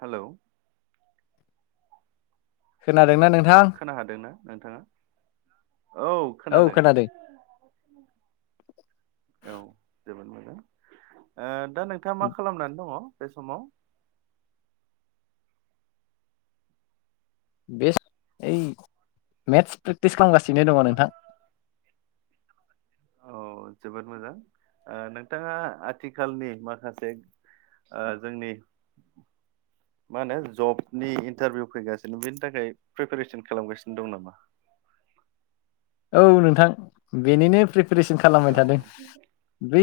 Hello खोनादोंना नों खोनाहादोंना नोंथाङा औ खोनादों औ जोबोद मोजां ओ दा नोंथाङा मा खालामनानै दङ बे समाव बेस ओइ मेथ्स प्रेक्टिस खालामगासिनो दङ नोंथां [inaudible] औ जोबोद मोजां ओ नोंथाङा आथिखालनि माखासे ओ जोंनि मा होनो जबनि इनटारभिउ फैगासिनो बेनि थाखाय प्रिपेरेसन खालामगासिनो दं नामा? [inaudible] औ नोंथां बेनिनो प्रि प्रिपेरेसन खालामबाय औ थादों बै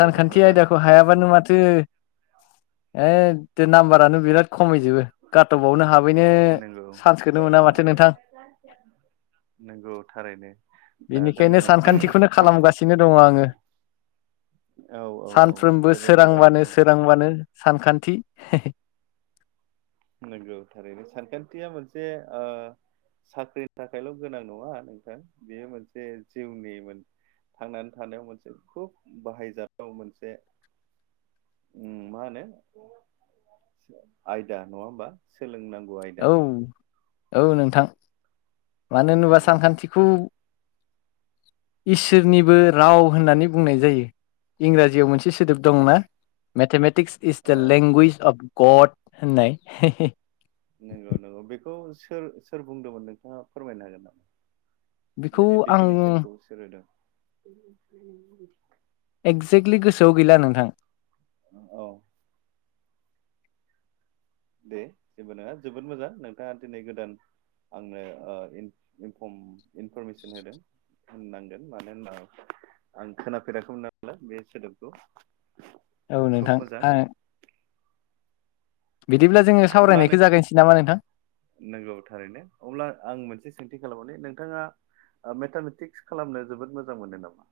जोबोद मोजां आयदाखौ हायाबानो माथो ए दे नामबारानो बिराद खमिजोबो काटअबावनो हाबैनो नंगौ चान्सखौनो मोना माथो नोंथां नोंगौ बेनिखायनो सानखान्थिखौनो खालामगासिनो दङ आङो औ औ औ सानफ्रोमबो जोबोद सोरांबानो मोजां सोरांबानो सानखान्थि नोंगौ थारैनो सानखान्थिया मोनसे ओ साख्रिनि थाखायल' गोनां नङा नोंथां बेयो मोनसे जिउनि मोन थांनानै थानायाव मोनसे खुब बाहायजाथाव मोनसे उम मा होनो आयदा नङा होमबा सोलोंनां औ औ नोंथां मानो होनोबा नंगौ सानखान्थिखौ इसोरनिबो राव होननानै बुंनाय जायो इंराजियाव मोनसे सो दोब इस दंना मेथामेटिक्स इस औ दा लेंगुइज अफ गट होननाय हे हे नोंगौ नोंगौ बेखौ सोर सोर बुंदोंमोन नोंथाङा फोरमायनो हागोन नामा बेखौ बेनि आं डिफिनेसनखौ सोर होदों एगजेक्टलि गोसोआव गैला नोंथां औ दे जेबो नङा जोबोद मोजां नोंथाङा दिनै गोदान आंनो ओ इन इनफरम इनफरमेसन होदों होननांगोन मानो होनना आं खोनाफेराखैमोन नालाय बे सोदोबखौ औ खोब नोंथां मोजां आ जोङो अब्ला सावरायनायखौ नों जागायनोसै नामा नोंथां नोंगौ थारैनो अब्ला आं मोनसे सोंथि खालामोदि नोंथाङा मेथामेटिक्स खालामनो जोबोद मोजां मोनो नामा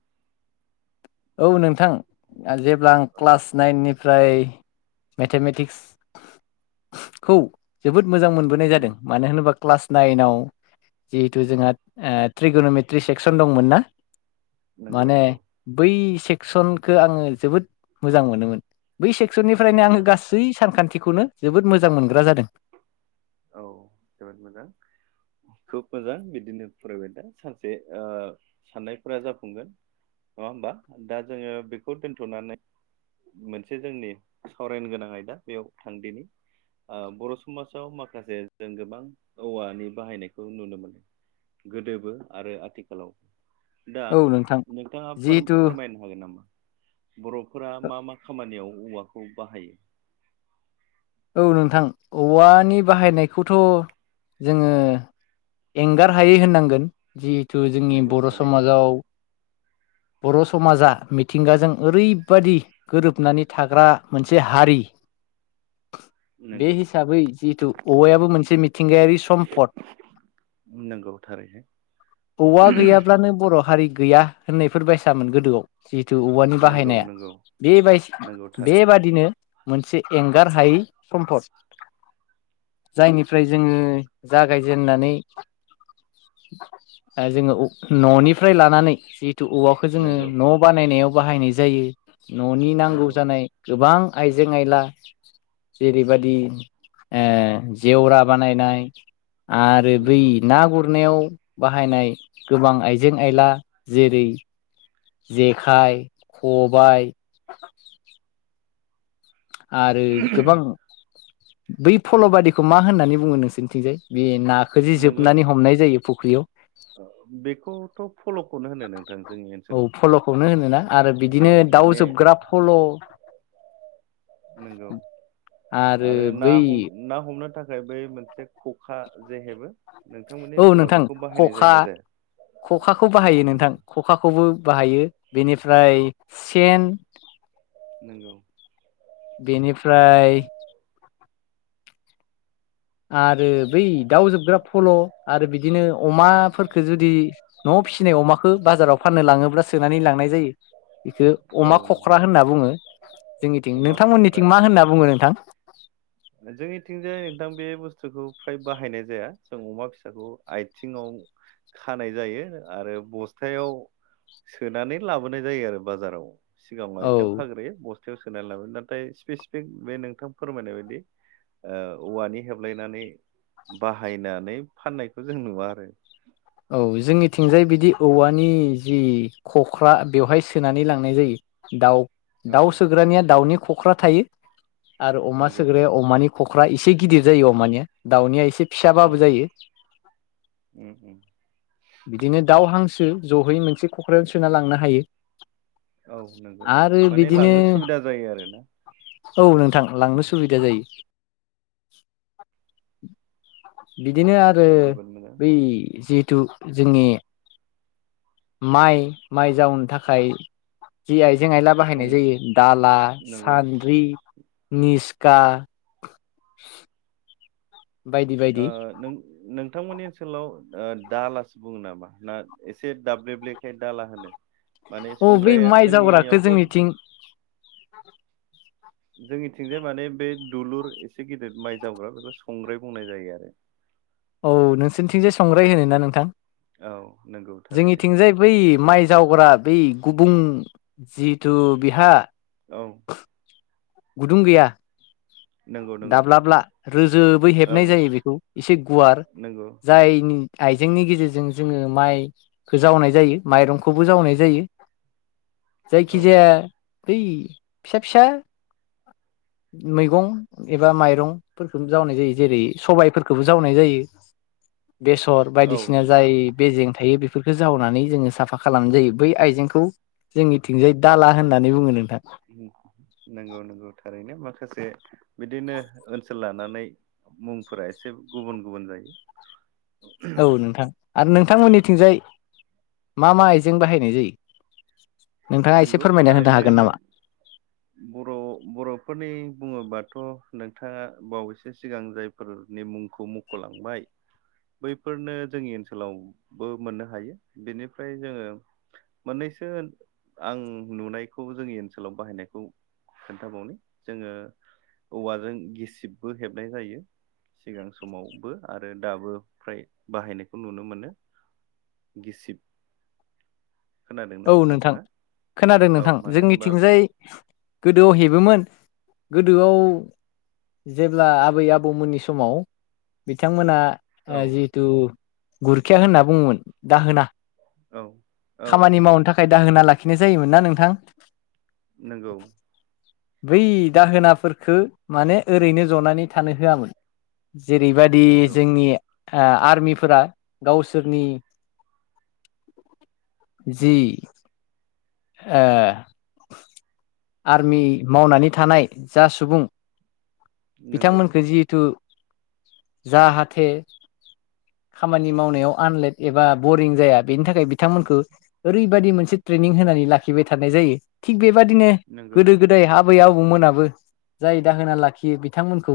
औ नोंथां जेब्ला आं औ क्लास नाइन निफ्राय मेथामेटिक्सखौ जोबोद मोजां मोनबोनाय उम जादों मानो होनोबा क्लास नाइनाव जिहेथु जोंहा ओ ट्रिगन'मेट्रि सेक्सन दंमोन ना नोंगौ माने नोंगौ बै सेकसनखौ आङो जोबोद मोजां मोनोमोन बै सेक क्स'निफ्रायनो आङो गासै सानखान्थिखौनो जोबोद मोजां मोनग्रा जादों औ जोबोद मोजां खोब मोजां बिदिनो फरायबाय दा सानसे ओ साननायफोरा जाफुंगोन नङा होमबा दा जोङो बेखौ दोनथ'नानै मोनसे जोंनि सावरायनो गोनां आयदा बेयाव थांदिनि ओ बर' समाजाव माखासे जों गोबां औवानि बाहायनायखौ नुनो मोनो गोदोबो आरो आथिखालाव दा औ नोंथां नोंथाङा फोर जिहेथु फोरमायनो हागोन नामा बर'फोरा मा मा खामानियाव औवाखौ बाहायो औ नोंथां औवानि बाहायनायखौथ' जोङो एंगारहायै होननांगोन जिहेथु जोंनि नंगौ बर' थारैनो समाजाव बर' समाजा मिथिंगाजों ओरैबादि गोरोबनानै थाग्रा मोनसे हारि [unintelligible] बे नंगौ हिसाबै जिहेतु औवायाबो मोनसे मिथिंगायारि सम्पद नोंगौ औवा गैयाब्लानो बर' हारि गैया होननायफोर बायसामोन गोदोआव जिहेतु औवानि नंगौ बाहायनाया नंगौ बे नंगौ थारैनो बेबादिनो मोनसे एनक एंगारहायै सम्पद जायनिफ्राय जोङो जागायजेननानै ओ जोङो न'निफ्राय लानानै जि थु औवाखौ जोङो नंगौ न' बानायनायाव बाहायनाय जायो न'नि नांगौ नंगौ जानाय गोबां आइजें आइला जेरैबादि ओ जेवरा बानायनाय। आरो बै नंगौ नागुरनायाव बाहायनाय गोबां आइजें आइला जेरै जेखाय, खबाय आरो गोबां बै फल' बादिखौ मा होननानै बुङो नोंसोरनिथिंजाय बे नाखौ जे नंगौ जोबनानै हमनाय जायो फुख्रियाव। बेखौथ' फल'खौनो होनो नोंथां जोंनि औ ओनसोलाव फल'खौनो होनो ना आरो बिदिनो औ दाउ माने जोबग्रा फल' नंगौ आरो ना हम ना हमनो थाखाय। बै मोनसे ख'खा जे हेबो। नोंथांमोननि औ ओनसोलाव नोंथां बेखौ बाहायनाय ख'खा जायोना जाया? ख'खाखौ बाहायो नंगौ नोंथां ख'खाखौबो बाहायो बेनिफ्राय सेन नोंगौ बेनिफ्राय आरो बै दाउजोबग्रा फल' आरो बिदिनो अमाफोरखौ जुदि न फिसिनाय अमाखौ बाजाराव फाननो लाङोब्ला सोनानै लांनाय जायो। बेखौ औ अमा नंगौ खख्रा होनना बुङो जोंनिथिं। अमा खख्रा नोंथांमोनिथिं मा होनना बुङो नोंथां। जोंनिथिंजाय नोंथां बे बुस्थुखौ फ्राय बाहायनाय जाया जों अमा फिसाखौ आथिङाव खानाय जायो आरो बस्थायाव सोनानै लाबोनाय जायो आरो बाजाराव। सिगाङाव आइथिंआ औ खाग्रोयो बस्थायाव सोनानै लाबो नाथाय स्पेसिफिक बे नोंथां फोरमायनाय बायदि ओ औवानि हेबलायनानै। बाहायनानै फाननायखौ जों नुवा आरो औ जोंनिथिंजाय बिदि औवानि जि खख्रा, बेवहाय सोनानै लांनाय जायो। दाउ दाउ औ सोग्रानिया दाउनि खख्रा थायो, आरो अमा नंगौ सोग्राया अमानि खख्रा अख्रा एसे गिदिर जायो अमानिया, दाउनिया एसे औ फिसाबाबो जायो। उम उम बिदिनो दाउ, हांसो जहै मोनसे क'क्रझजों सोना लांनो हायो। औ नंगौ आरो माने बिदिनो लांनो सुबिदा जायो आरोना। औ नोंथां, लांनो सुबिदा जायो। बिदिनो आरो जोबोद मोजां बै जिहेथु जोंनि माइ माइ जावनो थाखाय जि आइ जें आयला सं बाहायनाय जायो दाला, नंगौ सान्द्रि निस्का, बायदि बायदि ओ नों नों नोंथांमोननि ओनसोलाव ओ दालासो बुङो नामा ना एसे दाब्लेबेखाय दाला होनो? माने औ बै संग्राया माइ जावग्राखौ जोंनिथिं जोंनियावथ' जोंनिथिंजाय माने बे दुलुर एसे गिदिर माइ जावग्रा बेखौ संग्राय बुंनाय जायो आरो। औ नोंसोरनिथिंजाय संग्राय होनो ना नोंथां। औ नंगौ थारैनो जोंनिथिंजाय बै माइ जावग्रा बै गुबुं जिहेथु बिहा औ गुदुं गैया नंगौ नंगौ दाब्लाला रोजोबै औ हेबनाय जायो बेखौ एसे गुवार नंगौ जाय जोंनि आइजेंनि गेजेरजों जोङो माइखो जावनाय जायो माइरंखौबो जावनाय जायो [inaudible] औ जायखिजाया बै फिसा फिसा मैगं एबा माइरंफोरखौ जावनाय जायो जेरै सबाइफोरखोबो जावनाय जायो बेसर औ बायदिसिना नंगौ जाय बेेजें थायो बे बेफोरखौ जावनानै जोङो साफा खालामनाय जायो बै आइजेंखौ जोंनिथिंजाय दाला होननानै बुङो नोंथां नोंगौ नोंगौ थारैनो माखासे बिदिनो ओनसोला नानै मुंफोरा एसे गुबुन गुबन जायो औ नोंथां आरो नोंथांमोननिथिंजाय मा मा आइजें बाहायनाय जायो नोंथाङा एसे नंगौ फोरमायना होनो थारैनो हागोन नो नामा बर' बर'फोरनि बुङोबाथ थ' नोंथाङा बावैसो सिगां जायफोर नि मुंखौ मख'लांबाय बैफोरनो जोंनि ओनसोलावबो मोननो हायो बेनिफ्राय जोङो मोननैसो ओन आं नुनायखौ जोंनि ओनसोलाव बाहायनायखौ खोन्थाबावनो जोङो औवाजों गिसिबबो हेबनाय जायो, सिगां समावबो आरो दाबो फ्राय बाहायनायखौ नुनो मोनो गिसिब खोनादोंना औ नोंथां नोंथाङा खोनादों औ नोंथां मानो होनबा जोंनिथिंजाय गोदोआव हेबोमोन गोदोआव जेब्ला आबै आबौमोननि समाव बिथांमोना आ औ जिहथु गुरखिया होनना बुङोमोन दा होना औ। औ औ खामानि औ मावनो थाखाय दाहोना लाखिनाय जायोमोन ना नोंथां? नोंगौ बै दाहोनाफोरखो माने ओरैनो जनानै थानो होआमोन जेरैबादि नंगौ जोंनि आ आर्मिफोरा गावसोरनि [inaudible] [unintelligible] आर्मि मावनानै थानाय जा सुबुं नंगौ बिथांमोनखो जिहेथु जाहाथे खामानि मावनायाव आनलेट एबा बरिं जाया बेनि थाखाय बिथांमोनखो ओरैबायदि मोनसे ट्रेनिं होनानै लाखिबाय थानाय जायो थिग बेबादिनो नंगौ गोदो गोदाय हाब आबै आबौमोनाबो जाय दाहोना लाखियो बिथांमोनखौ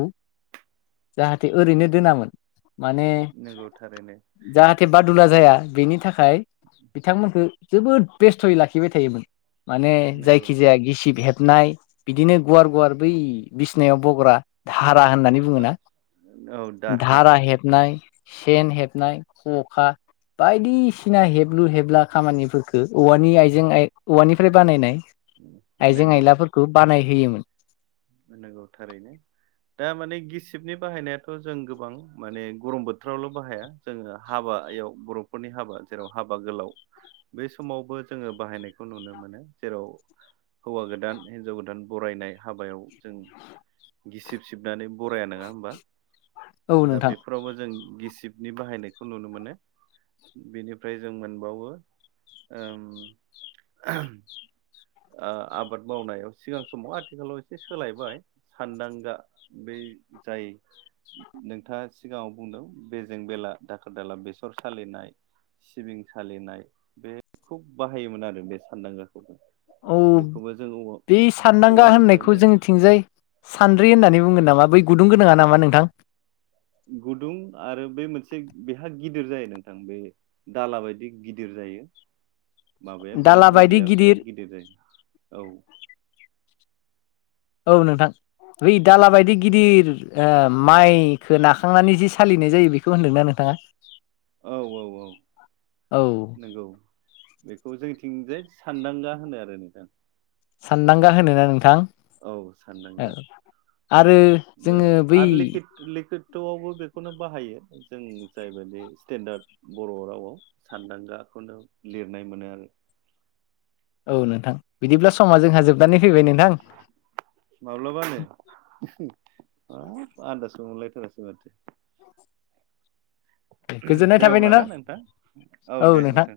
जाहाथे ओरैनो दोनामोन माने नंगौ थारैनो जाहाथे बादुला जाया बेनि थाखाय बिथांमोनखो जोबोद बेस्थ'यै लाखिबाय थायोमोन। माने नंगौ जायखिजाया गिसिब हेब होबनाय बिदिनो गुवार गुवार बै बिसिनायाव बग्रा धाब रा होननानै बुङो ना औ दारहा धारा हेबनाय, सेन, हेबनाय खखा बायदिसिना हेबलु हेबला खामानिफोरखो औवानि आयजो- जों आय औवानिफ्राय बानायनाय आइजें आइलाफोरखौ बानाय होयोमोन। नगौ थारैनो। दा माने गिसिबनि बाहायनायाथ' जों गोबां माने गरम बोथोरावल' बाहाया जोङो हाबा हाबयाव बर'फोरनि हाबा जेराव हाबा गोलाव बे समावबो जोङो बाहायनायखौ नुनो मोनो जेराव हौवा गोदान हिनजाव गोदान बरायनाय हाबायाव जों गिसिब सिबनानै बराया नोङा होमबा औ दा नोंथां बेफोरावबो जों गिसि अ टिपनि बाहायनायखौ नुनो मोनो। बेनिफ्राय जों मोनबावो ओम ओ आबाद मावनायाव सिगां समाव आथिखालाव एसे सोलायबाय सानदांगा बे [unintelligible] जायो नोंथाङा सिगाङाव बुंदों बेजों बेला दाखोर दाला बेसर सालिनाय सिबिं सालिनाय बे खुब बाहायोमोन आरो बे सानदांगाखौबो। औ बेखौबो जों औवा बे सानदांगा होननायखौ औवानिफ्रायनो जोंनिथिंजाय सानद्रि होननानै बुंगोन नामा बै गुदुं गोनाङा नामा नोंथां? गुदुं आरो बे मोनसे बेहा गिदिर जायो नोंथां बे दाला बायदि गिदिर जायो जायो बेनि दाला बायदि बदिया बिराद गिदिर जायो औ औ नोंथां। बै दाला बायदि गिदिर ओ माइखो नाखांनानै जि सालिनाय जायो बेखौ होनदोंना नोंथाङा? औ औ औ औ नंगौ बेखौ जोंनिथिंजाय सानदांगा होनो आरो नोंथां सानदांगा होनोना नोंथां औ औ सानदांगा आरो बे जोङो बै आरो लिकुद लिकुइद बाथौआवबो बेखौनो बाहायो जों जायबायदि स्टेन्डार्ड बर रावआव सानदांगा बेखौनो लिरनाय मोनो आरो औ नोंथां बिदिब्ला समा जोंहा औ जोबनानै फैबाय नोंथां माब्लाबानो [unintelligible] आन्दाजबो मोनलायथारासो माथो गोजोननाय दे थाबाय अब्लाना नोंथां औ दे नोंथां